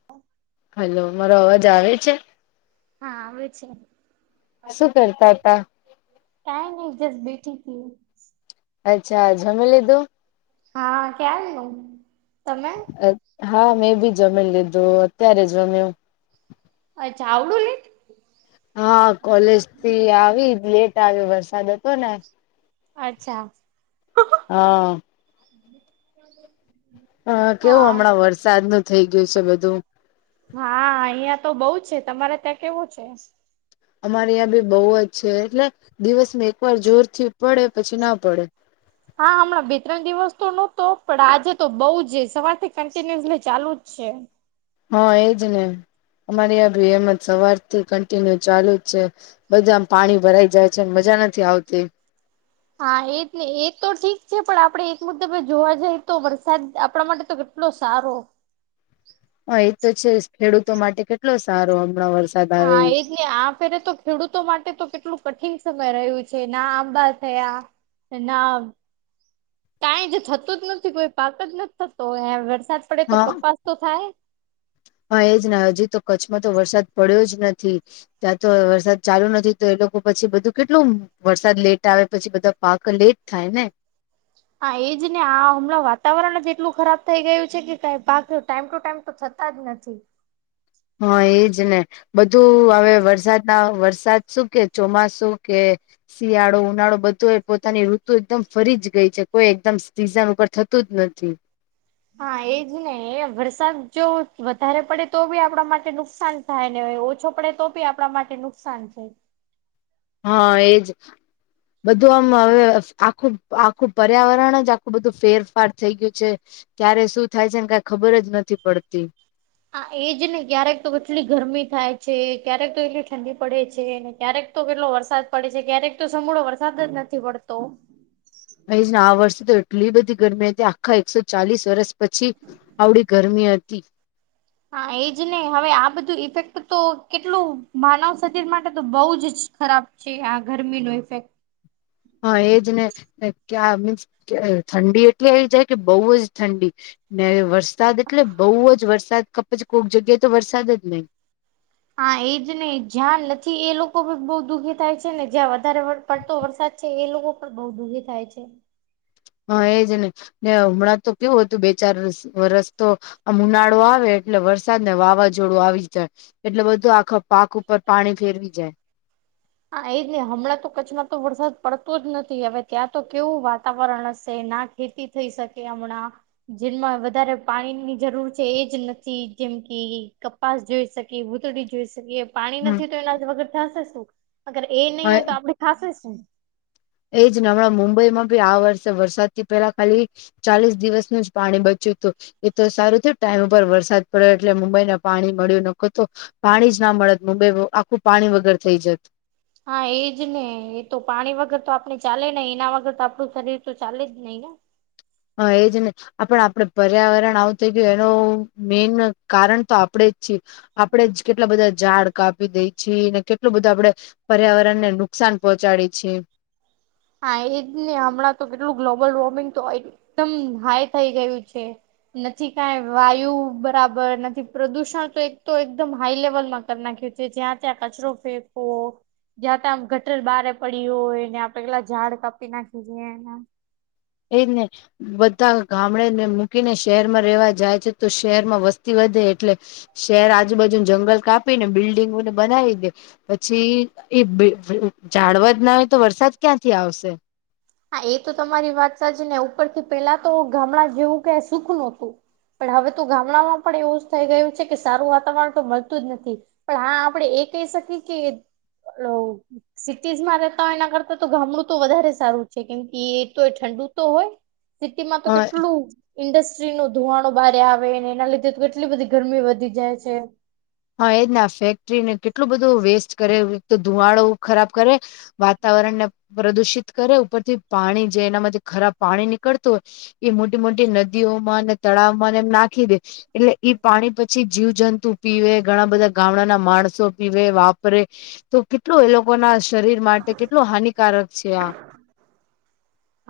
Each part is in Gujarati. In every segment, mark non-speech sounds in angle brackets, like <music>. <inaudible> હલો મારો અવાજ આવે છે? હા આવે છે. શું કરતા તા? કાઈ નહી જસ બેઠી તી. અચ્છા જમી લીધું? હા ક્યારનું. તમે? હા મેં બી જમી લીધું. અત્યારે જમયુ. અચ્છા આવડું લેટ? હા કોલેજ થી આવી લેટ આવ્યો વરસાદ હતો ને અચ્છા. હા હ કેવું હા હમણાં વરસાદ નું થઇ ગયું છે બધું. હા અહિયાં તો બઉ છે. તમારે ત્યાં કેવું છે? અમારે અયાં બી બહુ જ છે એટલે દિવસ એકવાર જોર થી પડે પછી ના પડે હા હમણાં બે ત્રણ દિવસ તો નહતો, પણ આજે તો બઉુ જ સવારથી કન્ટિન્યુઅસલી ચાલુ જ. છે. હા એજ ને અમારી આ ભી એમત સવારથી કન્ટિન્યુ ચાલુ જ છે. બધા આમ પાણી ભરાઈ જાય છે, મજા નથી આવતી. હા એજ હી એ તો ઠીક છે, પણ આપડે એક મુદબ જોવા જાય તો વરસાદ આપણા માટે તો એટલો સારો હા એ તો છે ખેડૂતો માટે કેટલો સારો હમણાં વર્ષ હા એ આ ફેરે તો ખેડૂતો માટે તો કેટલું કઠિન સમય રહ્યું છે. ના આંબા થયા નામ. કાઈ જ થતું જ નથી કોઈ પાક જ નથી થતો. એ વરસાદ પડે તો હા કપાસ તો થાય. હા એજ હજી તો કચ્છમાં તો વરસાદ પડ્યો જ નથી. ત્યાં તો વરસાદ ચાલુ નથી. તો એ લોકો પછી બધું કેટલું. વરસાદ લેટ આવે પછી બધા પાક લેટ થાય ને. હા એજ ને આ હમણાં વાતાવરણ જ એટલું ખરાબ થઈ ગયું છે, કે ક ભક ટાઈમ ટુ ટાઈમ તો થતુ તા જ નથી. હા એજ ને બધું હવે વરસાદ ના વરસાદ શું કે ચોમાસું કે શિયાળો, ઉનાળો બધો એ પોતાની ઋતુ એકદમ ફરી જ ગઈ છે. કોઈ એકદમ સિઝન ઉપર થતું જ નથી. હા એજ ને એ વરસાદ જો વધારે પડે તો બી આપણા માટે નુકસાન થાય ને ઓછો પડે તો બી આપણા માટે નુકસાન થાય. હા એજ. બધું આમ હવે આખું આખું પર્યાવરણ જ આખું બધું ફેરફાર થઈ ગયું છે. ક્યારે શું થાય છે ને કઈ ખબર જ નથી પડતી. હા એ જ ને ક્યારેક તો એટલી ગરમી થાય છે. ક્યારેક તો એટલી ઠંડી પડે છે ને ક્યારેક તો કેટલો વરસાદ પડે છે. ક્યારેક તો સંઘળો વરસાદ જ નથી પડતો. અહીને આ વર્ષે તો એટલી બધી ગરમી હતી આખા એકસો ચાલીસ વર્ષ પછી આવડી ગરમી હતી. હા એજ ને હવે આ બધું ઇફેક્ટ તો કેટલું માનવ શરીર માટે તો બઉુ જ ખરાબ છે આ ગરમી નો ઇફેક્ટ હા એજ ને ક મીન્સ ઠંડી એટલી આવી જાય કે બહુ જ ઠંડી ને વરસાદ એટલે બઉુ જ વરસાદ કપચ કોઈક જગ્યાએ તો વરસાદ જ નહી. હા એજ ને જ્યાન નથી એ લોકો ભી બહુ દુઃખી થાય છે ને જ્યાં વધારે પડતો વરસાદ છે એ લોકો પણ બહુ દુઃખી થાય છે. હા એજ ને ને હમણાં તો કેવું હતું બે ચાર વરસ તો આ ઉનાળો આવે એટલે વરસાદ ને વાવાઝોડું આવી જાય. એટલે બધું આખ પાક ઉપર પાણી ફેરવી જાય. હા એ જ નહી હમણાં તો કચ્છમાં તો વરસાદ પડતો જ નથી હવે ત્યાં તો કેવું વાતાવરણ હશે ના ખેતી થઈ શકે હમણાં જેમાં વધારે પાણીની જરૂર છે એજ નથી જેમ કે કપાસ જોઈ શકીએ ભૂતડી જોઈ શકીએ પાણી નથી હમ તો એના વગર થશે શું. અગર એ નહી હોય તો આપડે ખાસ એજ ને હમણાં મુંબઈ માં ભી આ વર્ષે વરસાદ થી પહેલા ખાલી ચાલીસ દિવસનું જ પાણી બચ્યું હતું. એ તો સારું થયું ટાઈમ ઉપર વરસાદ પડ્યો એટલે મુંબઈ પાણી મળ્યું નખો તો. પાણી જ ના મળત મુંબઈ આખું પાણી વગર થઈ જત હા એજ ને એ તો પાણી વગર તો આપણે ચાલે નહ એના વગર તો આપડું શરીર તો ચાલે જ નહી ને. હા એ જ ને. આપડ આપડે પર્યાવરણ આવું થઈ ગયું એનું મેન કારણ તો આપણેે જ છીએ. આપડે જ કેટલા બધા ઝાડ કાપી દે છીએ ને કેટલું બધું આપડે પર્યાવરણ ને નુકસાન પહોંચાડે છે. હા એજ ને હમણાં તો કેટલું ગ્લોબલ વોર્મિંગ તો હોય. એકદમ હાઈ થઈ ગયું છે. નથી કઈ વાયુ બરાબર નથી પ્રદુષણ તો એક તો એકદમ હાઈ લેવલમાં કરી નાખ્યું. જો ત્યાં ત્યાં કચરો ફેકો જ્યાં ત્યાં આમ ગટલ બારે પડી હોય ને આપડે પેલા ઝાડ કાપી નાખી છેએ એના. એ જ ને. બધા ગામડેને મૂકીને શહેરમાં રહેેવા જાય છે તો શહેર માં વસ્તી વધે એટલે શહેર આજુબાજુ ના જંગલ કાપી ને બિલ્ડીિંગોને બનાવી દે. પછી એ <unintelligible> ઝાડવજ ના હોય તો વરસાદ ક્યાંથી આવશે. હા એ તો તમારી વાત સાચી ને ઉપરથી પેલા તો ગામડા જેવું ક સુખ નહોતું. પણ હવે તો ગામડામાં પણ એવું જ થઈ ગયું છે કે સારું વાતાવરણ તો મળતું જ નથી. પણ હા આપડણે એ કહી શકીએ કે <unintelligible> સિટીઝમાં રેતા હોય એના કરતા તો ગામડું તો વધારે સારું છે કેમ કે એ તો ઠંડુ તો હોય સિટીમાં તો હા કેટલું ઇન્ડસ્ટ્રી નું ધુમાડો બારે આવે એના લીધે તો કેટલી બધી ગરમી વધી જાય છે. હા એજને ફેક્ટરીને કેટલું બધું વેસ્ટ કરે એક તો ધુવાડો ખરાબ કરે. વાતાવરણ ને પ્રદુષિત કરે ઉપરથી પાણી જે એનામાંથી ખરાબ પાણી નીકળતું હોય. એ મોટી મોટી નદીઓમાં ને તળાવમાં એમ નાખી દે એટલે ઈ પાણી પછી જીવજંતુ પીવે ઘણા બધા ગામડાના માણસો પીવે વાપરે તો કે કેટલું એ લોકો ના શરીર માટે કેટલું હાનિકારક છે આ.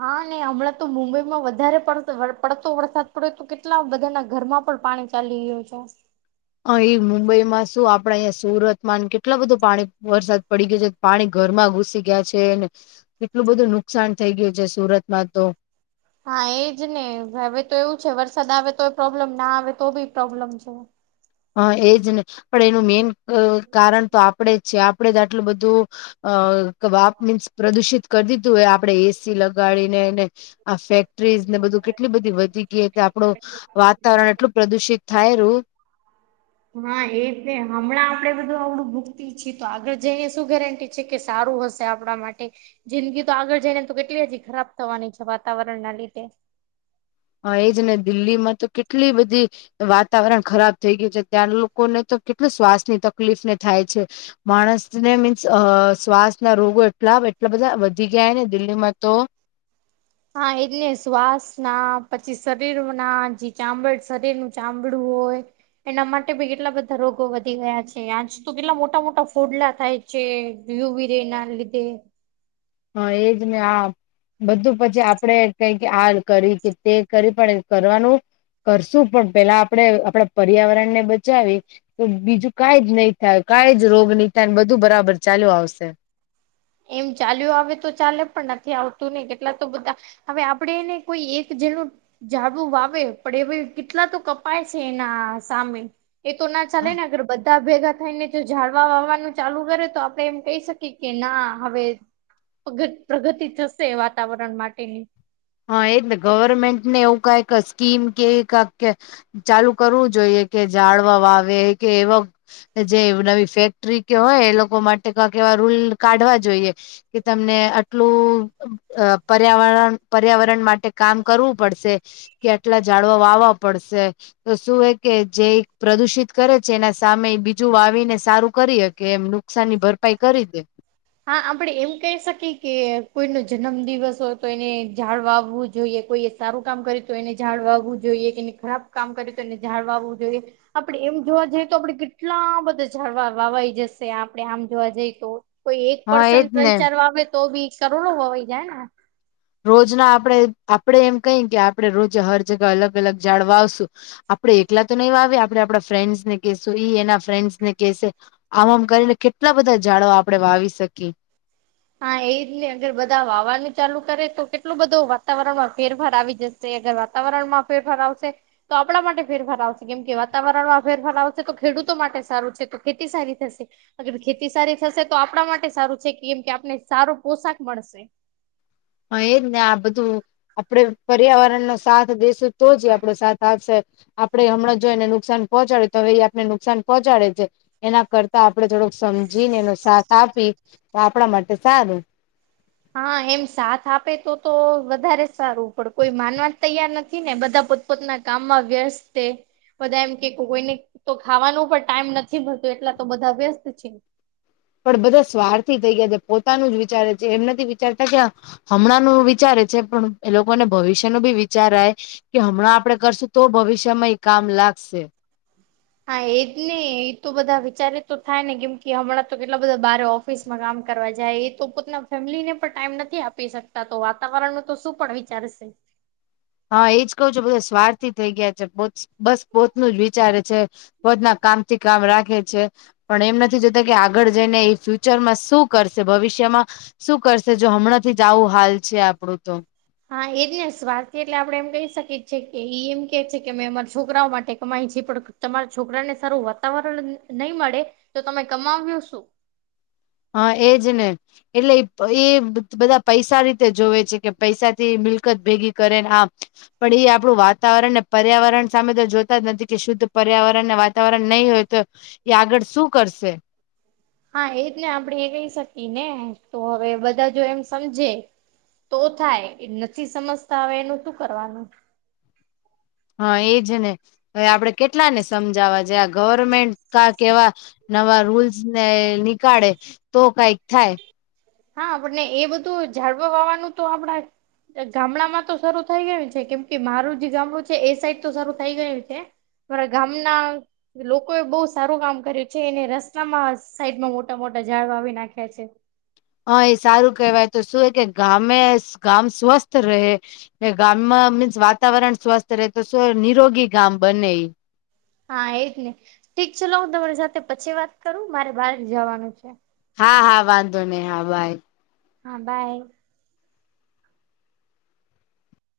હા ને હમણાં તો મુંબઈમાં વધારે પડ પડતો વરસાદ પડે તો કેટલા બધા ન ઘરમાં પણ પાણી ચલીઓ જાય. અ એ મુંબઈમાં શું આપડા અહીંયા સુરતમાં કેટલા બધું પાણી વરસાદ પડી ગયો છે. પાણી ઘરમાં ઘુસી ગયા છે ને કેટલું બધું નુકસાન થઈ ગયું છે સુરતમાં તો. હા એજ ને હવે તો એવું છે વરસાદ આવે તો એ પ્રોબ્લેમ ના આવે તો ભી પ્રોબ્લેમ છે. હા એજ ને પણ એનું મેઇન કારણ તો આપણેે જ છે આપણેે જ આટલું બધું <unintelligible> મીન્સ પ્રદુષિત કરી દીધું હોય આપણેે એસી લગાડીને એને આ ફેક્ટરીઝ ને બધું કેટલી બધી વધી ગઈ આપણું વાતાવરણ એટલું પ્રદુષિત થાય રું હા એ છે હમણાં આપડે બધું આવડું ભૂગતી છીએ તો આગળ જઈને શું ગેરેંટી છે કે સારું હશે આપણા માટે. જિંદગી તો આગળ જઈ ને તો કેટલી હજી ખરાબ થવાની છે વાતાવરણ ના લીધે. હા એજ ને દિલ્હી માં તો કેટલી બધી વાતાવરણ ખરાબ થઈ ગયું છે ત્યાંના લોકોને તો કેટલી શ્વાસની તકલીફ ને થાય છે. માણસને મીન્સ આ શ્વાસ ના રોગો એટલા એટલા બધા વધી ગયા ને દિલ્હીમાં તો હા એટલે શ્વાસ ના પછી શરીર ના જે ચામડું શરીરનું ચામડું હોય. એના માટે બી કેટલા બધા રોગો વધી ગયા છે આજ તો કેટલા મોટા મોટા ફોડલા થાય. છે યુવી રે ના લીધે. હા એજ ને આ બધું પછી આપણે કઈ કે આ કરી કે તે કરી પણ કરવાનું કરશું પણ પેલા આપણે આપણા પર્યાવરણ ને બચાવી તો બીજું કઈ જ નહી થાય કઈ જ રોગ નહી થાય બધું બરાબર ચાલુ આવશે. એમ ચાલ્યું આવે તો ચાલે પણ નથી આવતું ને કેટલા તો બધા હવે આપણેે એને કોઈ એક જે નું જાડવુ વાવે પણ એ કેટલા તો કપાય છે એના સામે. એ તો ના ચાલે ને અગર બધા ભેગા થાય ને જો જાળવા વાવાનું ચાલુ કરે તો આપડે એમ કહી શકીએ કે ના હવે પ્રગતિ પ્રગતિ થશે વાતાવરણ માટેની હા એજ ને ગવર્મેન્ટ ને એવું કઈક સ્કીમ કે કાઇક ચાલુ કરવું જોઈએ કે જાળવા વાવે કે એવા કે જે નવી ફેક્ટરી કે હોય એ લોકો માટે કાઇક એવા રૂલ કાઢવા જોઈએ કે તમને આટલું અ પર્યાવરણ પર્યાવરણ માટે કામ કરવું પડશે કે આટલા જાડવા વાવવા પડશે તો શું હે કે જે પ્રદુષિત કરે છે એના સામે બીજું વાવીને સારું કરીએ હકે એમનુ નુકસાન ની ભરપાઈ કરી દે હા આપડે એમ કહી શકીએ કે કોઈ નો જન્મ દિવસ હોય તો એને જાડ વાવવું જોઈએ કોઈ સારું કામ કરે તો એને ઝાડ વાવવું જોઈએ કે એને ખરાબ કામ કરે તો એને ઝાડ વાવવું જોઈએ આપડે એમ જોવા જઈએ તો આપણે કેટલા બધા જાડવા વવાઈ જશે આપડે આમ જોવા જઈ તો કોઈ એક હા પર્સન એજ ત્રણ ને ચાર વાવે તો બી કરોડો વવાઈ જાય ને રોજ ના આપણેે આપડે એમ કહી કે આપણે રોજે હર જગા અલગ અલગ જાડ વાવશું આપડે એકલા તો નહી વાવી આપણે આપણા ફ્રેન્ડસ ને કહેશું ઈ એના ફ્રેન્ડસ ને કેહેશે આમ આમ કરીને કેટલા બધા ઝાડો આપણે વાવી શકીએ હા એજ ને અગર બધા વાવાનું ચાલુ કરે તો કેટલું બધો વાતાવરણમાં ફેરફાર આવી જશે અગર વાતાવરણ માં ફેરફાર આવશે તો આપણા માટે ફેરફાર આવશે કેમ કે વાતાવરણમાં ફેરફાર આવશે તો ખેડૂતો માટે સારું છે તો ખેતી સારી થશે અગર ખેતી સારી થશે તો આપણા માટે સારું છે કેમ કે આપને સારો પોશાક મળશે હા એ જ ને આ બધું આપડે પર્યાવરણનો સાથ દેેશું તો જ આપડો સાથ આપશે આપડે હમણાં જો એને નુકસાન પહોચાડે તો એ આપને નુકસાન પહોંચાડે છે એના કરતા આપણે થોડુક સમજીને એનો સાથ આપી તો આપણા માટે સારું હા એમ સાથ આપે તો તો વધારે સારું પણ કોઈ માનવા તૈયાર નથી ને બધા પોતના કામમાં વ્યસ્ત છે બધા એમ કે કોઈને તો ખાવાનું પણ ટાઈમ નથી મળતો એટલા તો બધા વ્યસ્ત છે. પણ બધા સ્વારથી થઈ ગયા છે પોતાનું જ વિચારે છે એમ નથી વિચારતા કે હમણાં નું વિચારે છે પણ એ લોકોને ભવિષ્ય નું બી વિચારાય. કે હમણાં આપડે કરશું તો ભવિષ્યમાં એ કામ લાગશે. હા એજ ને એ તો બધા વિચારે તો થાય ને કેમ કે હમણાં તો કેટલા બધા બારે ઓફ ઓફિસમાં કામ કરવા જાય એ તો પોતાના ફેમિલીને પણ ટાઈમ નથી આપી શકતા તો વાતાવરણનું તો શું પણ વિચારશે. હા એજ કઉ છું બધા સ્વાર્થી થઈ ગયા છે પો બસ પોતનું જ વિચારે છે. પોતના કામથી કામ રાખે છે. પણ એમ નથી જોતા કે આગળ જઈને એ ફ્યુચરમાં શું કરશે ભવિષ્યમાં શું કરશે જો હમણાંથી જ આવો હાલ છે આપડું તો હા એજ ને સ્વાર્થી એટલે આપડે એમ કહી શકીએ છે કે ઈ એમ કે છે કે અમે અમારા છોકરાઓ માટે કમાય છે પણ તમારા છોકરા ને સારું વાતાવરણ નહીં મળે તો તમે કમાવ્યો શું હા એજ ને એટલે એ એ બધા પૈસા રીતે જોવે છે કે પૈસાથી મિલકત ભેગી કરેને આમ પણ એ આપણું વાતાવરણ ને પર્યાવરણ સામે તો જોતા જ નથી કે શુદ્ધ પર્યાવરણ ને વા વાતાવરણ નહી હોય તો એ આગળ શું કરશે. હા એજ ને આપણે એ કહી શકીએ ને તો હવે બધા જો એમ સમજે તો થાય એ નથી સમજતા હવે એનું શું કરવાનું. હા એજ ને હવે આપડે કેટલા ને સમજાવા જે આ ગવર્મેન્ટ કા કેવા નવા રૂલ્સ ને નીકાળે તો કઈક થાય. હા આપને એ બધું ઝાડવા વાવાનું તો આપણા ગામડામાં તો શરૂ થઈ ગયું છે કેમ કે મારું જે ગામડું છે એ સાઈડ તો શરૂ થઇ ગયું છે. મારા ગામના લોકોએ બહુ સારું કામ કર્યું છે એને રસ્તામાં સાઈડમાં મોટા મોટા ઝાડ વાવી નાખ્યા છે. હા એ સારું કેહેવાય તો શું કે ગામે ગામ સ્વસ્થ રહે. ગામમાં મીન્સ વાતાવરણ સ્વસ્થ રહે તો શું એ નિરોગી ગામ બને. હા એજ ને ઠીક છેલો હું તમારી સાથે પછી વાત કરું મારે બહાર જવાનું છે. હા હા વાંધો નહી હા બાય. હા બાય.